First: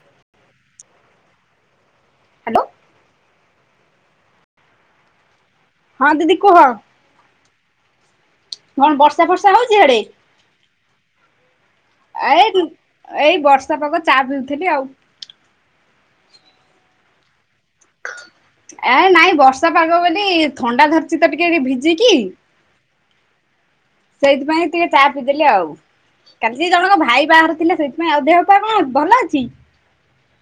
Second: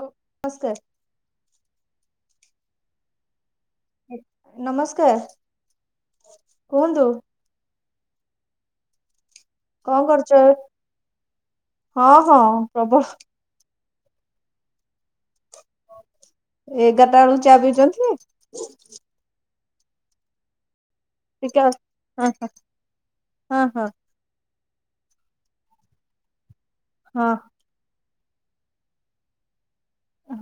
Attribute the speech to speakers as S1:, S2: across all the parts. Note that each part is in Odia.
S1: ହଉ ନମସ୍କାର।
S2: ହ୍ୟାଲୋ।
S1: ନମସ୍କାର।
S2: ହଁ ଦିଦି କୁହ?
S1: କୁହନ୍ତୁ
S2: କଣ ବର୍ଷା ଫର୍ଷା ହଉଛି ଇହାଡେ
S1: କଣ କରୁଛ? ହଁ
S2: ଏ
S1: ହଁ ପ୍ରବଳ
S2: ଏଇ ବର୍ଷା। ବର୍ଷା ପାଗ ଚା ପିଉଥିଲି ଆଉ
S1: ଏଗାରଟା ବେଳକୁ ଚା ପିଉଛନ୍ତି।
S2: ଏ ନାଇଁ ବର୍ଷା ପାଗ ବୋଲି ଥଣ୍ଡା ଧର ଚିତ ଟିକେ
S1: ହଁ
S2: ଭିଜିକି।
S1: ହଁ ହଁ
S2: ସେଇଥିପାଇଁ ଟିକେ ଚା ପିଇଦେଲି ଆଉ କାଲି ସେ ଜଣଙ୍କ ଭାଇ
S1: ହଁ
S2: ବାହାଘର ଥିଲା ସେଇ ଥିପାଇ ଅ ଦେହ ପା କଣ ଭଲ ଅଛି?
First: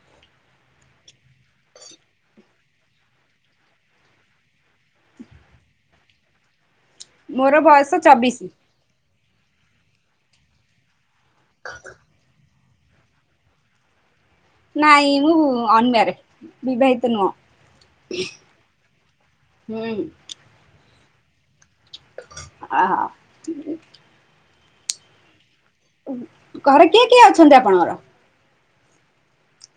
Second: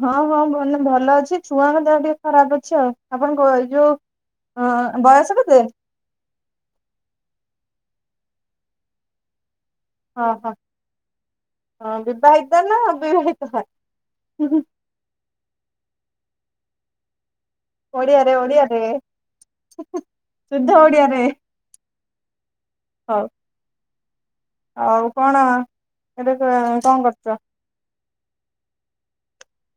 S1: ହଁ ହଁ ମାନେ ଭଲ ଅଛି ଛୁଆଙ୍କ ଦେହ ଟିକେ ଖରାପ ଅଛି ଆଉ ଆପଣଙ୍କ ଏଇ ଯୋଉ ହଁ ବୟସ କେତେ?
S2: ମୋର ବୟସ ଚବିଶି।
S1: ହଁ ହଁ ହ ବିବାହିତ ନା ଅବିବାହିତ ହ
S2: ନାଇଁ ମୁଁ ଅନମ୍ୟାରେଡ଼ ବିବାହିତ ନୁହଁ।
S1: ଓଡ଼ିଆରେ ଓଡ଼ିଆରେ
S2: ହୁଁ
S1: ସୁଦ୍ଧ ଓଡ଼ିଆରେ।
S2: ହଁ ହ।
S1: ଆଉ କଣ ଏବେ କଅଁ
S2: ଘରେ କିଏ କିଏ
S1: କରୁଚ।
S2: ଅଛନ୍ତି ଆପଣଙ୍କର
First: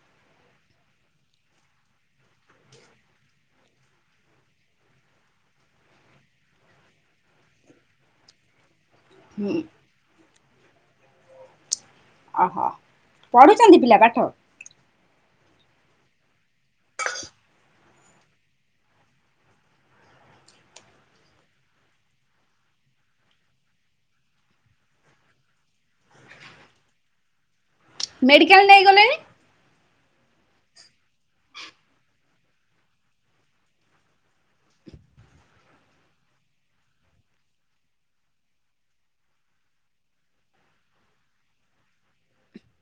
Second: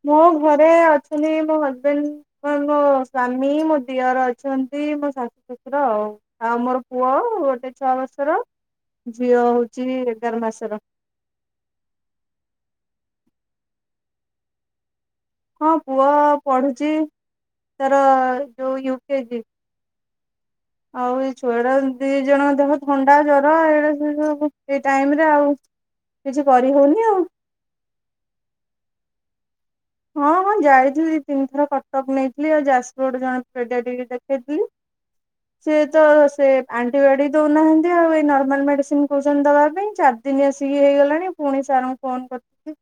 S1: ମୋ ଘରେ ଅଛନ୍ତି ମୋ ହଜବେଣ୍ଡ କ ମୋ ସ୍ଵାମୀ ମୋ ଦିଅର ଅଛନ୍ତି ମୋ ଶାଶୁ ଶଶୁର ଆଉ। ଆଉ ମୋର ପୁଅ ଗୋଟେ ଛଅ ମାସର ଝିଅ
S2: ହୁଁ
S1: ହଉଛି ଏଗାର ମାସର।
S2: ଓହୋ ପଢୁଛନ୍ତି ପିଲା ପାଠ
S1: ହଁ ପୁଅ ପଢୁଛି ତାର ଯୋଉ ୟୁକେଜି। ଆଉ ଏଇ ଛୁଆଟା ଦି ଜଣଙ୍କ ଦେହ ଥଣ୍ଡା ଜ୍ବର ଏଇା ସେ ସବୁ ଏଇ ଟାଇମ ରେ ଆଉ କିଛି କରିହଉନି ଆଉ
S2: ମେଡ଼ିକାଲ ନେଇଗଲେନି?
S1: ହଁ ହଁ ଯାଇଥିଲି ଦି ତିନିଥର କଟକ ନେଇଥିଲି ଆଉ ଯାଜପୁରରେ ଜଣେ ପେଡ଼ାଡିଟେ ଦେଖେଇଥିଲି। ସିଏ ତ ସେ ଆଣ୍ଟିବାୟୋଟିକ ଦଉନାହାନ୍ତି ଆଉ ଏଇ ନର୍ମାଲ ମେଡିସିନ କହୁଛନ୍ତି ଦବା ପାଇଁ ଚା ଚାରିଦିନି ଆସିକି ହେଇଗଲାଣି ପୁଣି ସାରଙ୍କୁଫୋନ କରିଥିଲି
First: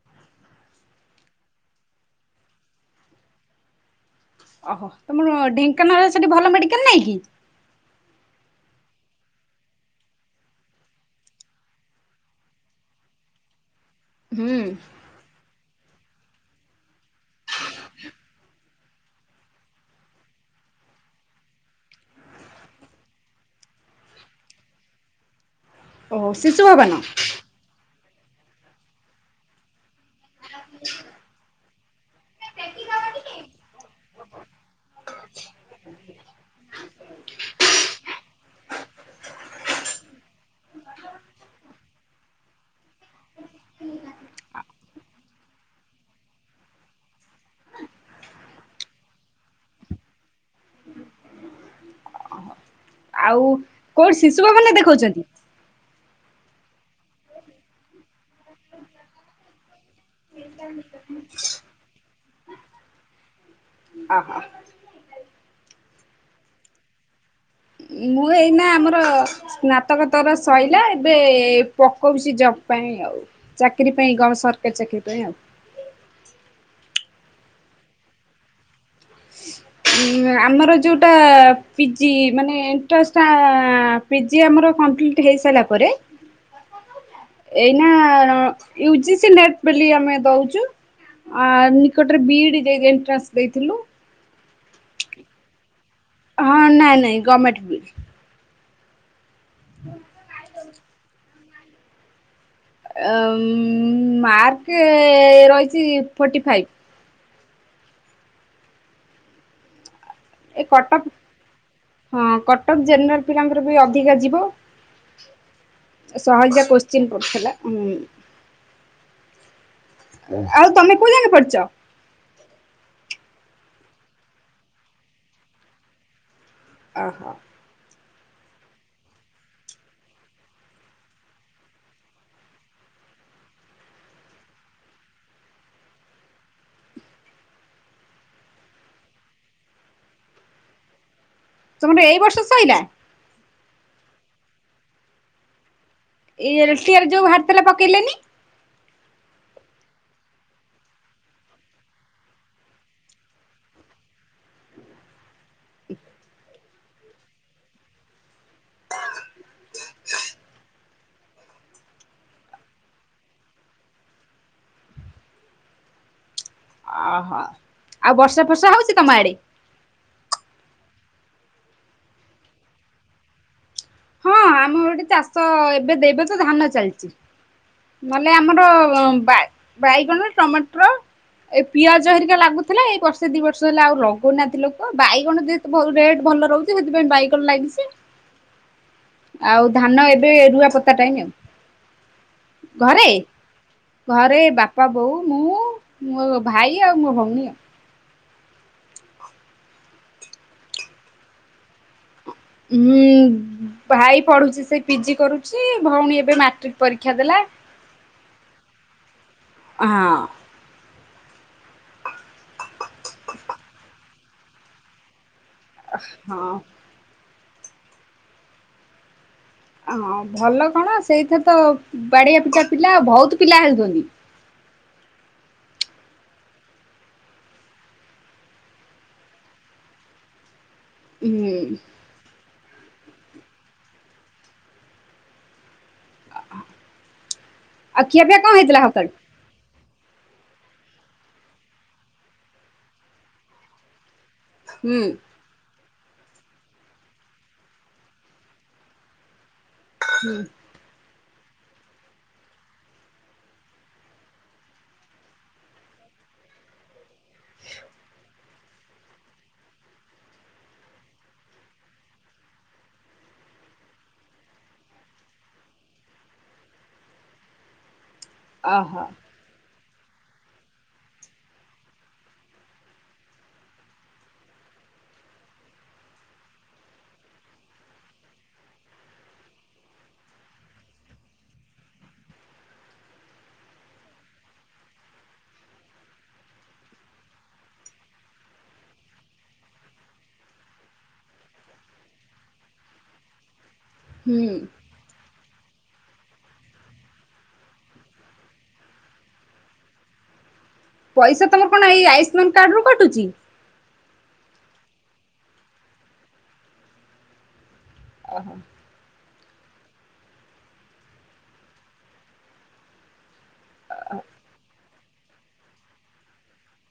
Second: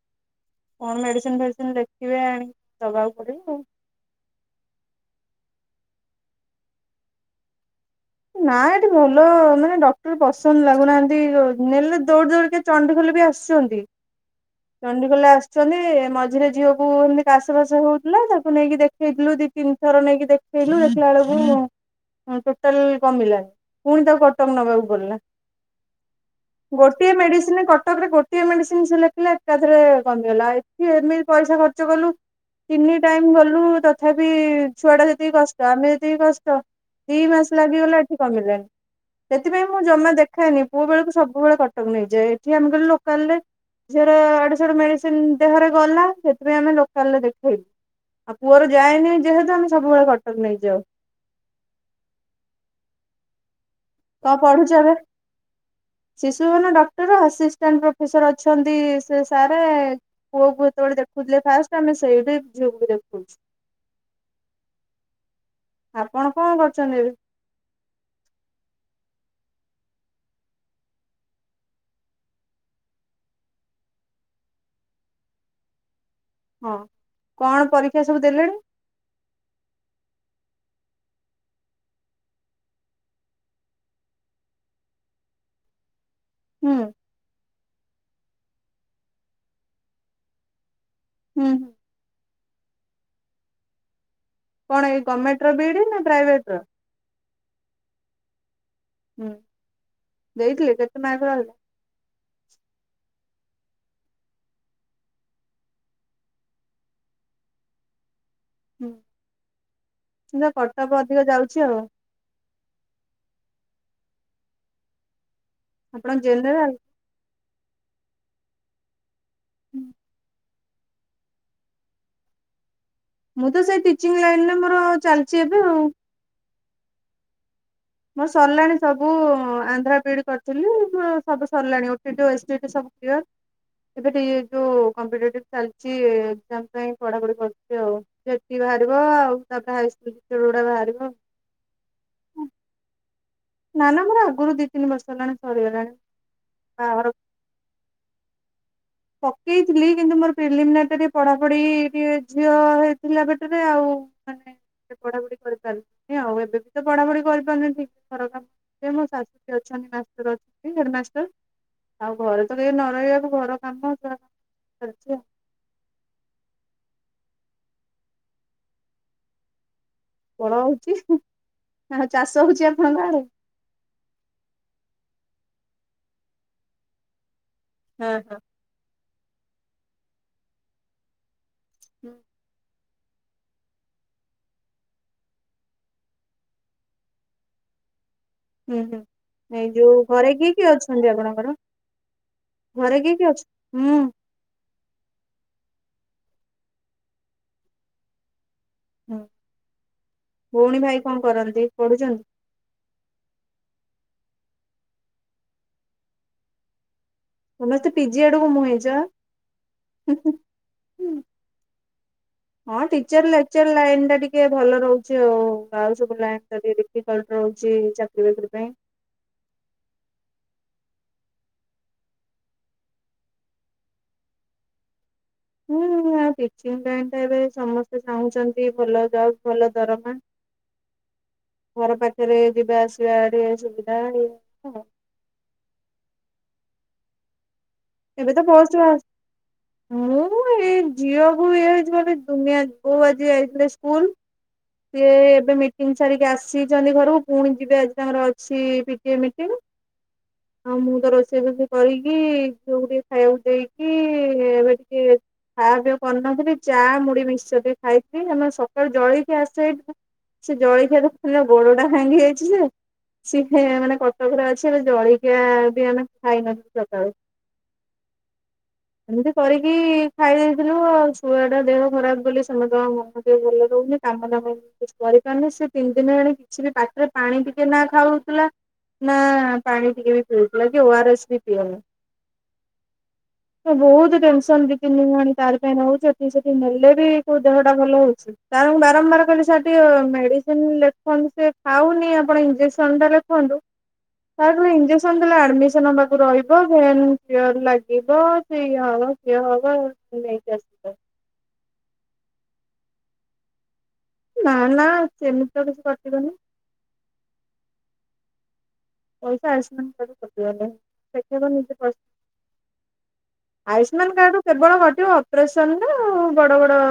S1: କଣ ମେଡିସିନ ଫେଡିସିନ୍ ଲେଖି ଲେଖିବେ ଆଣି ଦବାକୁ ପଡିବ ଆଉ
S2: ଓହୋ ତମର ଢେଙ୍କାନାଳରେ ସେଠି ଭଲ ମେଡିକାଲ ନାହିଁ କି?
S1: ନା ଏଠି ଭଲ ମାନେ ଡକ୍ଟର ପସନ୍ଦ ଲାଗୁନାହାନ୍ତି ନେଲେ ଦୌଡ଼ି ଦୌଡ଼ି କେତେ ଚଣ୍ଡଖୋଲ ବି ଆସୁଛନ୍ତି
S2: ହୁଁ।
S1: ଚଣ୍ଡିଖୋଲି ଆସ ଛନ୍ତି ମଝିରେ ଝିଅକୁ ଏମିତି କାଶ ଫାସ ହଉଥିଲା ତାକୁ ନେଇକି ଦେଖେଇଥିଲୁ ଦୀପ ତିନି ଥର ନେଇକି ଦେଖେଇଲୁ ଦେଖିଲା ବେଳକୁ ଟୋ ଟୋଚାଲି କମିଲାନି ପୁଣି ତାକୁ କଟକ ନବାକୁ ପଡିଲା।
S2: ଓହୋ ଶିଶୁ ଭବନ
S1: ଗୋଟିଏ ମେଡିସିନ କଟକରେ ଗୋ ଗୋଟିଏ ମେଡିସିନ ଲେଖିଲେ ଏକାଥରେ କମିଗଲା ଏଠି ଏମିତି ପଇସା ଖର୍ଚ୍ଚ କଲୁ ତିନି ଟାଇମ ଗଲୁ ତଥାପି ଛୁଆ ଟା ଯେତିକି କଷ୍ଟ ଆମେ ଯେତିକି କଷ୍ଟ। ଦି ମାସ ଲାଗିଗଲା ଏଠି କମିଲାନି। ସେଥିପାଇଁ ମୁଁ ଜମା ଦେଖାଏନି ପୁଅ ବେଳକୁ ସବୁବେଳେ କଟକ ନେଇଯଏ ଏଠି ଆମେ କଇଲୁ ଲୋକାଲ ରେ ଝିଅର ଇଆଡୁ ସିଆଡୁ ମେଡିସିନ ଦେହରେ ଗଲା ସେଥିପାଇଁ ଆମେ ଲୋକାଲରେ ଦେଖେଇବୁ। ଆଉ ପୁଅର ଯାଏନି ଯେହେତୁ ଆମେ ସବୁବେଳେ କଟକ ନେଇଯାଉ।
S2: ଆଉ କୋଉଠି
S1: କଅଁ
S2: ଶିଶୁ ଭବନରେ
S1: ପଢୁଛ ଏବେ?
S2: ଦେଖଉଛନ୍ତି?
S1: ଶିଶୁ ଭବନ ଡକ୍ଟର ଆସିଷ୍ଟାଣ୍ଟ ପ୍ରଫେସର ଅଛନ୍ତି ସେ ସାରେ ପୁଅକୁ ଯେତେବେଳେ ଦେଖୁଥିଲେ ଫାଷ୍ଟ ଆମେ ସେଇଠି ଝିଅକୁ ବି ଦେଖାଉଛୁ।
S2: ଆ ହୋ।
S1: ଆପଣ କଣ କରୁଛନ୍ତି ଏବେ?
S2: ମୁଁ ଏଇନା ଆମର ସ୍ନାତକ ତର ସଇଲା ଏବେ ପକଉଛି ଜବ ପାଇଁ ଆଉ। ଚାକିରି ପାଇଁ କଣ ସରକାରୀ ଚାକିରରି ପାଇଁ ଆଉ।
S1: ହଁ କଣ ପରୀକ୍ଷା ସବୁ ଦେଲେଣି?
S2: ଆମର ଯୋଉଟା ପିଜି ମାନେ ଇଣ୍ଟ୍ରାଷ୍ଟଟା ଆ ପିଜି ଆମର କମ୍ପ୍ଲିଟ୍ ହେଇସାଇଲା ପରେ
S1: ହୁଁ।
S2: ଏନା um U G C NET ବୋଲି ଅମେ ଦଉଚୁ
S1: ହୁଁ
S2: ଆ
S1: ହୁଁ।
S2: ଗୋଟେରେ ବିଇଡି ଯ ଏଣ୍ଟ୍ରାନ୍ସ ଦେଇଥିଲୁ।
S1: କଣ ଏଇ ଗଭର୍ମେଟର ବିଡି ନା ପ୍ରାଇଭେଟ
S2: ହଁ
S1: ର?
S2: ନାଇଁ ନାଇଁ ଗଭର୍ଣମେଣ୍ଟ ବି
S1: ହୁଁ ଦେଇଥିଲେ କେତେ ମାର୍କ ରହି
S2: ଆ ଉମ ମାର୍କ ରହିଛି ଫୋର୍ଟି ଫାଇଭ୍।
S1: ହୁଁ ସେ
S2: ଏ କଟକ
S1: କଟଅପ୍ ଅଧିକ ଯାଉଛି ଆଉ।
S2: ହଁ କଟଅକ୍ ଜେନେରାଲ ପିଲାଙ୍କର ବି ଅଧିକା ଯିବ
S1: ଆପଣ
S2: ସହଜିଆ
S1: ଜେନେରାଲ?
S2: କୋତ୍ସି ଚିନ୍ ପଡ଼ଥିଲାଁ ଉମ।
S1: ହୁଁ
S2: ଆଉ ତମେ କୋଉ ଜାକେ ପଢ଼ିଚ?
S1: ମୁଁ ତ ସେଇ ଟିଚିଂ ଲାଇନରେ ମୋର ଆଉ ଚାଲିଛି ଏବେ ଆଉ।
S2: ଆ ହ।
S1: ମୋର ସରିଲାଣି ସବୁ ଆନ୍ଧ୍ର ବିିଡି କରିଥିଲି ସବୁ ସରିଲାଣି ଓଟିଇଟି ଓଏସପିଟି ସବ କ୍ଲିୟର ଏବେ ଟିକ ଯୋଉ କମ୍ପିଟିଭ ଚାଲିଛି ଏକ୍ସାମ ପାଇଁ ପଢାପଢି କରୁଛି ଆଉ। ଏଟୀ ବାହାରିବ ଆଉ ତାପରେ ହାଇସ୍କୁଲ ଟିଚର ଗୁଡା ବାହାରିବ।
S2: ତମର ଏଇ ବର୍ଷ ସଇିଲା।
S1: ନା ନା ମୋର ଆଗରୁ ଦି ତିନି ବର୍ଷ ହେଲାଣି ସରିଗଲାଣି।
S2: ଏଇ ଇୟର [unintelligible]
S1: ବାହାଘର
S2: ଯୋଉ ବାହାରିଥିଲା ପକେଇଲେନି।
S1: ପକେଇଥିଲି କିନ୍ତୁ ମୋର ପ୍ରିଲିମନାରି ଟା ପଢାପଢି ଟିକେ ଝିଅ ହେଇଥିଲା ପେଟରେ ଆଉ
S2: [inaudible]
S1: ସେ ପଢା ପଢି କରିପାରୁନି ଆଉ ଏବେ ବି ତ ପଢା ପଢି କରିପାରୁନି ଠିକ ସେ ଘରର ଏ ମୋ ଶାଶୁ ଯିଏ ଅଛନ୍ତି ମାଷ୍ଟର ଅଛନ୍ତି ହେଡମାଷ୍ଟର। ଆଉ ଘରେ ତ କେହି ନ ରହିବାକୁ ଘର କାମ [unintelligible] [inaudible]
S2: ଓହୋ ଆଉ ବର୍ଷା ଫର୍ଷା ହଉଛି ତମ ଆଡେ।
S1: ଫଳ ହଉଛି ଆଉ ଚାଷ ହଉଛି ଆପଣଙ୍କ ଆଡେ।
S2: ମୁଁ ଆଡେ ଚାଷ ଏବେ ଦେବେ ତ ଧାନ ଚାଲିଛି
S1: ହଁ
S2: ନହେଲେ ଆମର ବା ବାଇଗଣରେ ଟମାଟର ଏ
S1: ହଁ
S2: ପିଆଜ ହେରିକା ଲାଗୁ ହେଲା ଏଇ ବର୍ଷେ ଦିଇ ବର୍ଷ ହେଲା ଆଉ ରହୁନାହାନ୍ତି ଲୋକ ବାଇଗଣ ଯେହେତୁ ରେଟ୍ ଭଲ ରହୁଛି ସେଥିପାଇଁ ବାଇଗଣ ଲାଗିଛି।
S1: ହୁଁ ହୁଁ।
S2: ଆଉ
S1: ଏଇ ଯୋଉ
S2: ଧାନ ଏବେ
S1: ଘରେ କିଏ କିଏ
S2: ରୁଆ ପତା
S1: ଅଛନ୍ତି
S2: ଟାଇମ ଆଉ।
S1: ଆପଣଙ୍କର?
S2: ଘରେ
S1: କିଏ କିଏ ଅଛ ହୁଁ
S2: ଘରେ ବା ପା ବୋଉ ମୁଁ ମୋ ଭାଇ ଆଉ ମୋ ଭଉଣୀ ଆଉ।
S1: ହୁଁ ଭଉଣୀ ଭାଇ କଣ କରନ୍ତି ପଢୁଛନ୍ତି।
S2: ହଁ ଭାଇ ପଢ଼ୁଛି ସେ ପିଜି କରୁଛି ଭଉଣୀ ଏବେ ମାଟ୍ରିକ୍ ପରୀକ୍ଷା ଦେଲା।
S1: ସମସ୍ତେ ପିଜି ଆଡକୁ ମୁହେଁଇଚ।
S2: ହଁ
S1: ହଁ ଟିଚର ଲେକ୍ଚର ଲାଇନ ଟା ଟିକେ ଭଲ ରହୁଛି ଆଉ। ତ ଆଉ ସବୁ
S2: ହଁ
S1: ଲାଇ ଡିଫିକଲଟ ରହୁଛି ଚାକିରି ବାକିରି ପାଇଁ।
S2: ହଁ ଭଲ କଣ ସେଇଥିରେ ତ ବାଡ଼ିଆ ପିଟା ପିଲା ବହୁତ ପିଲା ହେଉଛନ୍ତି।
S1: ହୁଁ ଆଉ ଟିଚିଙ୍ଗି ଲାଇନ ଏବେ ସମସ୍ତେ ଚାହୁଁଛନ୍ତି ଭଲ ଜବ୍ ଭଲ ଦରମା।
S2: ହୁଁ
S1: ଘର ପାଖରେ ଯିବା ଆସିବା ଟିକେ ସୁବିଧା ଇଏ
S2: [unintelligible]
S1: ଏବେ ତ
S2: କଣ
S1: ବହୁ
S2: ହେଇଥିଲା
S1: ବା
S2: ସକାଳୁ
S1: ମୁଁ ଏଇ ଝିଅକୁ ଇଏ ହେଇଛି ମାନେ ଦୁନିଆ ବୋଉ ଆଜି ଯାଇଥିଲେ ସ୍କୁଲ।
S2: ହୁଁ
S1: ସିଏ ଏବେ ମିଟିଂ ସାରିକି ଆସିଛନ୍ତି ଘରକୁ ପୁଣି ଯିବେ ଆଜି ତାଙ୍କର ଅଛିି ପିଟିଏମ୍ ମିଟିଂ।
S2: ହୁଁ।
S1: ଆଉ ମୁଁ ତ ରୋଷେଇ ଫୋଷେଇ କରିକି ଯୋଉ ଟିକେ ଖାଇବାକୁ ଦେଇକି ଏବେ ଟିକେ ଖା ପିଆ କରିନଥିଲି ଚା ମୁଡି ମିକ୍ସଚର ବି ଖାଇଥିଲି ଆମେ ସକାଳୁ ଜଳକି ଆସେ ସେ ଜଳଖିଆ ଦୋକାନିର ଗୋଡ ଟା ଭାଙ୍ଗି ଯାଇଛି ଯେ ସିଏ ମାନେ କଟକରେ ଅଛି ଏ ଜଳିଖିଆ ବି ଆମେ ଖାଇନଥିଲୁ ସକାଳୁ।
S2: ଅହ।
S1: ଏମିତି କରିକି ଖାଇ ଦେଇଥିଲୁ ଆଉ ଛୁଆ ଟା ଦେହ ଖରାପ ବୋଲି ସମସ୍ତଙ୍କ ମନ ଟିକେ ଭଲ ରହୁନି କାମଦାମ କିଛି କରିପାରୁନି ସେ ତିନି ଦିନ ହେଲାଣି କିଛି ବି ପାଟିରେ ପାଣି ଟିକେ ନା ଖାଉଥିଲା ନା ପାଣି ଟିକେ ବି ପିଉଥିଲା କି ଓ ଆରଏସ୍ ବି ପିଉନି। ବହୁତ ଟେନସନ ଦି ତିନି ଖଣି ତାରି ପାଇଁ ନଉଚି, ଏତିକି ସେତିକି ନେଲେ ବି କୋଉ ଦେହଟା ଭଲ ହଉଛି। ତା ବା ବାରମ୍ବାର କହିଲି ସାର୍ ଟିକେ ମେଡିସିନ ଲେଖନ୍ତୁ ସେ ଖାଉନି ଆପଣ ଇଞ୍ଜେକ୍ସନ ଟା ଲେଖନ୍ତୁ।
S2: ହୁଁ
S1: ସାର୍ ନା ଇଞ୍ଜେକ୍ସ ସନ୍ ଦେଲା ବେଳକୁ ମିସନ୍ ତାକୁ ରହିବ, ଭେନ୍ କ୍ଲିଅର ଲାଗିବ, ସେ ଇଏ ହବ କିଏ ହବ। ନେଇକି ଆସ
S2: ପଇସା ତମର କଣ ଏଇ ଆୟୁଷ୍ମାନ କାର୍ଡ ରୁ କଟୁଛି?
S1: ନା ନା ସେମିତି ତ କିଛି କଟିବନି।
S2: ଓହୋ।
S1: ପଇସା ଆୟୁଷ୍ମାନ କାର୍ଡରୁ କଟିବନି [unintelligible] ଆୟୁଷ୍ମାନ କାର୍ଡରୁ କେବଳ କ ବ ଅପରେସନରେ ଆଉ ବଡ ବଡ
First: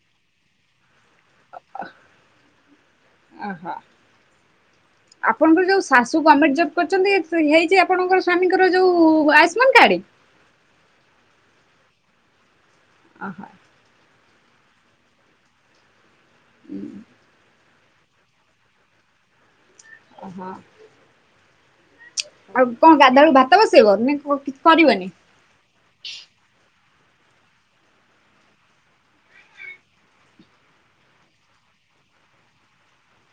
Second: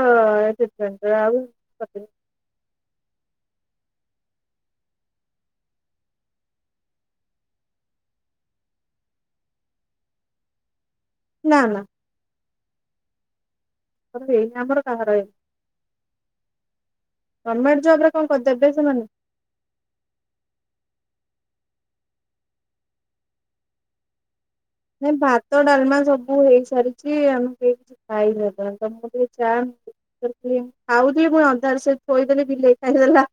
S1: ଟିଟମେଣ୍ଟ ଆଉ
S2: ଓହୋ। ଆପଣଙ୍କର ଯୋଉ ଶାଶୁ ଗମେଣ୍ଟ ଜବ୍ କରିଚନ୍ତି ହେଇଛି ଆପଣଙ୍କର ସ୍ୱାମୀଙ୍କର ଯୋଉ ଆୟୁଷ୍ମାନ କାର୍ଡ?
S1: ନା ନା।
S2: ଆହୋ।
S1: ଆ ହେଇନି ଆମର କାହାର ହେଇ
S2: ହୁଁ।
S1: ଗମେଣ୍ଟ ଜବ ରେ କଣ କରିଦେବେ ସେମାନେ?
S2: ଓହୋ ଆଉ କଣ ଗାଧାଳୁ ଭାତ ବସେଇବ ନା କଣ କିଛି କରିବନି?
S1: ନାଇଁ ବା ତ ଡାଲମା ସବୁ ହେଇସାରିଛି ଆମେ କେହି କିଛି ଖାଇନୁ ଏ ପର୍ଯ୍ୟନ୍ତ, ତମକୁ ଟିକେ ଚା ଖାଉଥିଲି ପୁଣି ଅନ୍ଧାର ସେ ଥୋଇଦେଲି ବିଲେଇ ଖାଇଦେଲା।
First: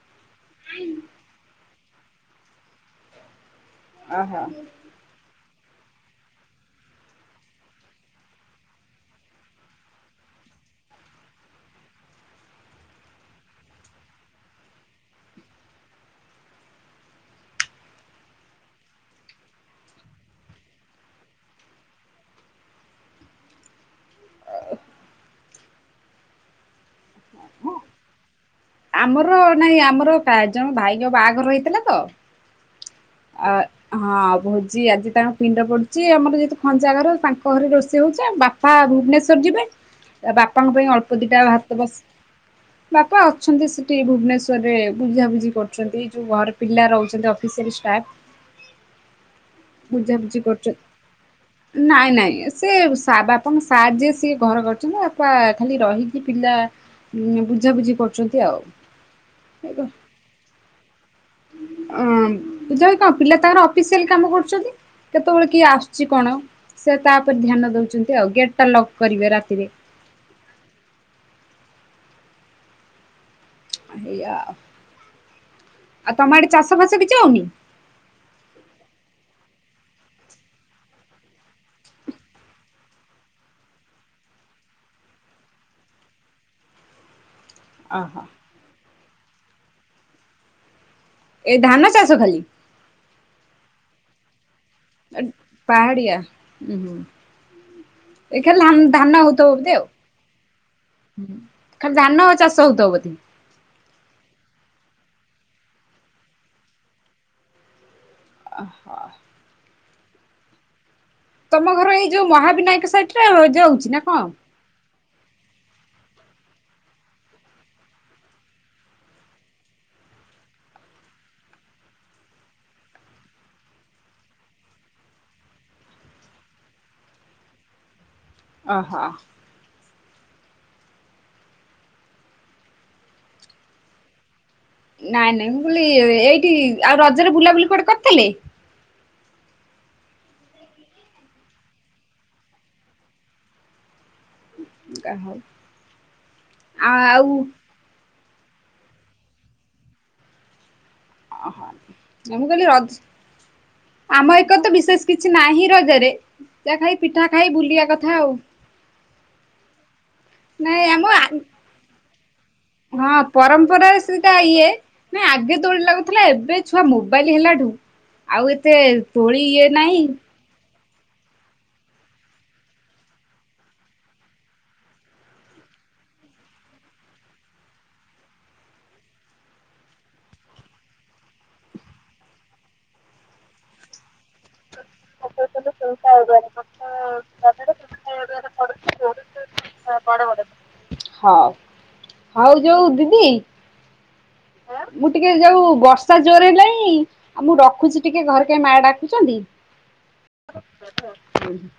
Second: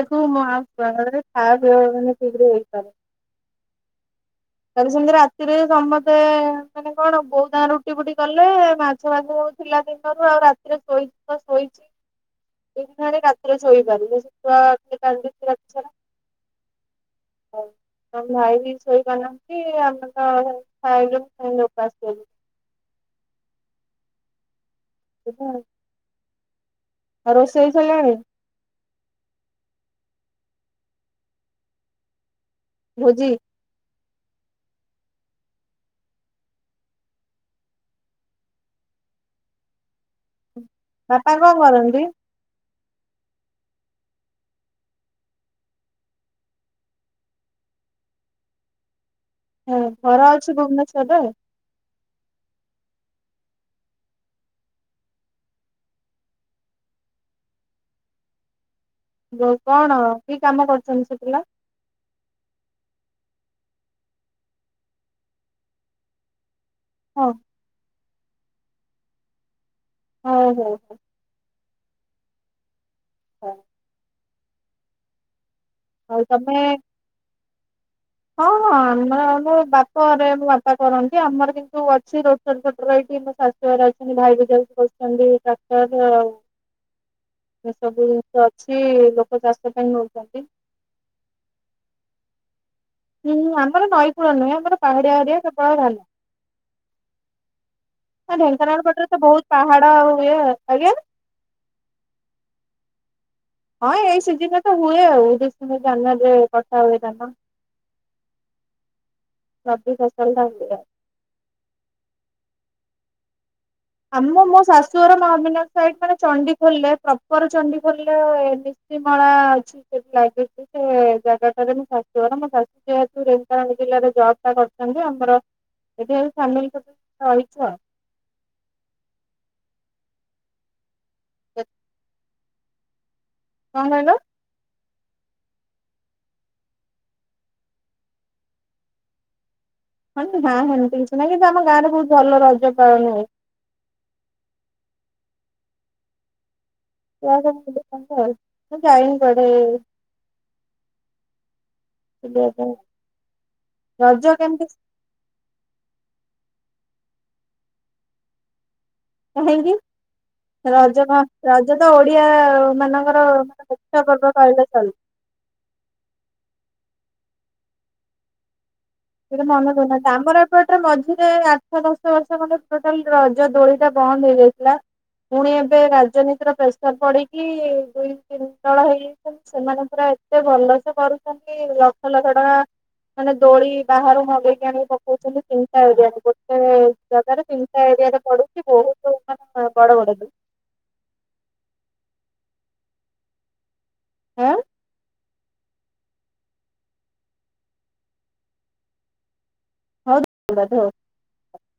S1: ସେଠୁ ମାସରେ ଖା ପିଅ
S2: ଓହୋ।
S1: କାଲି ସେମିତି ରାତିରେ ସମତେ ମାନେ କଣ ବୋଉ ତାଙ୍କର ରୁଟି ଫୁଟି କଲେ ମାଛ ଫାଛ ସବୁ ଥିଲା ଦିନରୁ ଆଉ ରା ରେ ଶୋଇଛି ତ ଶୋଇଛି। ଦିନରେ ରାତିରେ ଶୋଇପାରୁନି ସେ ଛୁଆ ଖାଲି କାନ୍ଦୁଛି ରାତି ସାରା। ହଉ ତମ ଭାଇ ବି ଶୋଇପାରୁନାହାନ୍ତି ଆମେ ତ ଖାଇଲୁ ସେମତି ଓପାସ ଶୋଇଲୁ। ଏଇତ ଆଉ ଆଉ ରୋଷେଇ ସଇଲାଣି?
S2: ଆମର ନାଇଁ ଆମର କା ଯୋଉ ଭାଇଙ୍କ ବାହାଘର ହେଇଥିଲା ତ
S1: ଭୋଜି?
S2: ଆ ହଁ ଭୋଜି ଆଜି ତାଙ୍କ ପିଣ୍ଡ ପଡୁଛି ଆମର ଯେହେତୁ ଖଞ୍ଜା ଘର ତାଙ୍କ ଘରେ ରୋଷେଇ ହଉଛି ବା ବାପା ଭୁବନେଶ୍ଵର ଯିବେ ବାପାଙ୍କ ପାଇଁ ଅଳ୍ପ
S1: ବାପା
S2: ଦିଇଟା
S1: କଣ
S2: ଭାତ ବସ
S1: କରନ୍ତି?
S2: ବାପା ଅଛନ୍ତି ସେଠି ଭୁବନେଶ୍ଵର ରେ ବୁଝାବୁଝି କରୁଛନ୍ତି ଯୋଉ ଘରେ ପିଲା ରହୁଛନ୍ତି ଅଫିସରେ ତା
S1: ହଁ ଘର
S2: ବୁଝାବୁଝି
S1: ଅଛି ଭୁବନେଶ୍ଵରରେ
S2: କରୁଛନ୍ତି। ନାଇଁ ନାଇଁ ସେ ବାପାଙ୍କ ସାର୍ ଯିଏ ସିଏ ଘର କରିଛନ୍ତି, ବାପା ଖାଲି ରହିକି ପିଲା ବୁଝାବୁଝି କରୁଛନ୍ତି ଆଉ।
S1: କଣ କି କାମ କରୁଛନ୍ତି ସେ ପିଲା?
S2: ଅଁ କଣ ପିଲା ତାଙ୍କର ଅଫିସିଆଲ କାମ କରୁଛନ୍ତି କେତେବେଳେ କିଏ ଆସୁଛି କଣ? ସେ ତା
S1: ହଁ
S2: ଉପରେ ଧ୍ୟାନ ଦେଉଛନ୍ତି ଆଉ ଗେଟଟା ଲକ୍ କରିବେ ରାତିରେ।
S1: ଓହୋ। ଅ।
S2: ଏଇଆ ଆଉ, ଆଉ
S1: ହଉ
S2: ତମ ଆଡ଼େ
S1: ତମେ
S2: ଚାଷ ବାସ କିଛି ହଉନି?
S1: ହଁ, ହଁ ଆମର ଆମ ବାପ ଘରେ ମୋ ବାପା କରନ୍ତି, ଆମର କିନ୍ତୁ ଅଛି ରୋଟୋର ଫୋଟୋର ଏଇଠି ସେ ଯାଇଛନ୍ତି। ଭାଇ ବୁଝା ବୁଝି କରୁଛନ୍ତି ଡାକ୍ତର ଆଉ ଏ ସବୁ
S2: ଓହୋ
S1: ଜିନିଷ ଅଛି ଲୋକ ଚାଷ ପାଇଁ ନଉଛନ୍ତି।
S2: ଏ ଧାନ ଚାଷ ଖାଲି।
S1: ହୁଁ ଆମର ନଈକୂଳ ନୁହେଁ ଆମର ପାହାଡିଆ ଏରିଆ କେବଳ ଧାନ।
S2: ପାହାଡିଆ ହୁଁ। ହୁଁ।
S1: ଏ
S2: ଖାଲି ଧାନ
S1: ଢେଙ୍କାନାଳପଟରେ
S2: ଧାନ
S1: ତ
S2: ହଉଥିବ
S1: ବହୁତ
S2: ବୋଧେ
S1: ପାହାଡ ଆଉ ଇଏ ଆଜ୍ଞା
S2: ଖାଲି ଧାନ ଚାଷ ହଉଥବ ବୋଧେ।
S1: ହଁ ଏଇ ସିଜିନି ରେ ତ ହୁଏ ଆଉ ଡିସେମ୍ବର ଜାନୁୟାରୀ ରେ କଟା ହୁଏ ଧାନ।
S2: ଅ ହ।
S1: ରବି ଫସଲ ଟା [unintelligible]
S2: ତମ ଘର ଏଇ ଯୋଉ ମହାବିନାୟକ ସାଇଟ୍ ରେ ଯାଉଚି ନା? କଣ?
S1: ଆମ ମୋ ଶାଶ୍ ସୋର ମହବିନାୟକ ସାଇଡ଼୍ ମାନେ ଚଣ୍ଡି ଖୋଲରେ ପ୍ରପର ଚଣ୍ଡି ଖୋଲର ନିଶିମାଳା ଅଛି। ସେତ୍ ଲାଗିଚି। ସେ ଜାଗାଟାରେ ମୋ ଶାଶୁ ଘର ମୋ ଶାଶୁ ଯେହେତୁ ଢେଙ୍କାନାଳ ଜିଲ୍ଲାରେ ଜବ୍ ଟା କରିଛନ୍ତି ଆମର ଏଠି ଆଉ ଫ୍ୟାମିଲ ସବୁ ରହିଚୁ ଆଉ।
S2: ଅ ହ।
S1: [unintelligible] କଣ କହିଲ?
S2: ନାଇଁ ନାଇଁ ମୁଁ କହିଲି ଏଇଠି ଆଉ ରଜରେ ବୁଲାବୁଲି କୁଆଡେ କରିଥିଲେ?
S1: ଉଁ ହୁଁ ହୁଁ ଏମତି କିଛି ନାହିଁ ଏବେ ଆମ ଗାଁ ରେ ବହୁତ୍ ଭଲ ରଜ ପାଳନ ହୁଏ।
S2: [unintelligible]
S1: [unintelligible] ମୁଁ ଯାଇନି କୁଆଡେ଼?
S2: ଅହ ମୁଁ
S1: ବୁଲିବା
S2: କହିଲି
S1: ପାଇଁ
S2: ରଜ
S1: ରଜ
S2: ଆମ ଏକଡ଼େ ତ
S1: କେମିତି
S2: ବିଶେଷ କିଛି ନାହିଁ ରଜରେ ଯାହା ଖାଇ ପିଠା ଖାଇ ବୁଲିବା କଥା ଆଉ।
S1: କାହିଁକି
S2: ନାଇଁ ଆମ
S1: ରଜ କଁ ରଜ ତ ଓଡିଆ ସେମାନଙ୍କର ମାନେ ମୁଖ୍ୟ ପର୍ବ କହିଲେ ଚଲୁଛି।
S2: ନାଇ ଆଗେ ଦୋଳି ଲାଗୁଥିଲା। ଏବେ ଛୁଆ ମୋବାଇଲ ହେଲାଠୁ ଆଉ ଏତେ ଦୋଳି ଇଏ ନାହିଁ।
S1: ଏପଟ ରେ ମଝିରେ ଆଠ ଦଶ ବର୍ଷ ଖଣ୍ଡେ ଟୋଟାଲ ରଜ ଦୋଳି ଟା ବନ୍ଦ ହେଇଯାଇଥିଲା। ପୁଣି ଏବେ ରାଜନୀତିର ପ୍ରେସର ପଡିକି ଦୁଇ ତିନି ଦଳ ହେଇ ସେମାନେ ପୁରା ଏତେ ଭଲ ସେ କରୁଛନ୍ତି ଲକ୍ଷ ଲକ୍ଷ ଟଙ୍କା ମାନେ ଦୋଳି ବାହାରୁ ମଗେଇକି ଆଣି ପକଉଚନ୍ତି ତିନିଟା ଏରିଆରେ ଗୋଟେ ଜାଗାରେ ତିନିଟା ଏରିଆ ରେ ପଡୁ
S2: [unintelligible] ହଉ ହଉ ଯୋଉ ଦିଦି
S1: ଆଁ
S2: [unintelligible] ଟିକେ ଯୋଉ ବର୍ଷା ଜୋରେ ହେଲାଇଁ ଆଉ ମୁଁ ରଖୁଛି ଟିକେ ଘରେ କାଇଁ ମା ଡାକୁଚନ୍ତି।
S1: [unintelligible]
S2: ଉଁ ହୁଁ।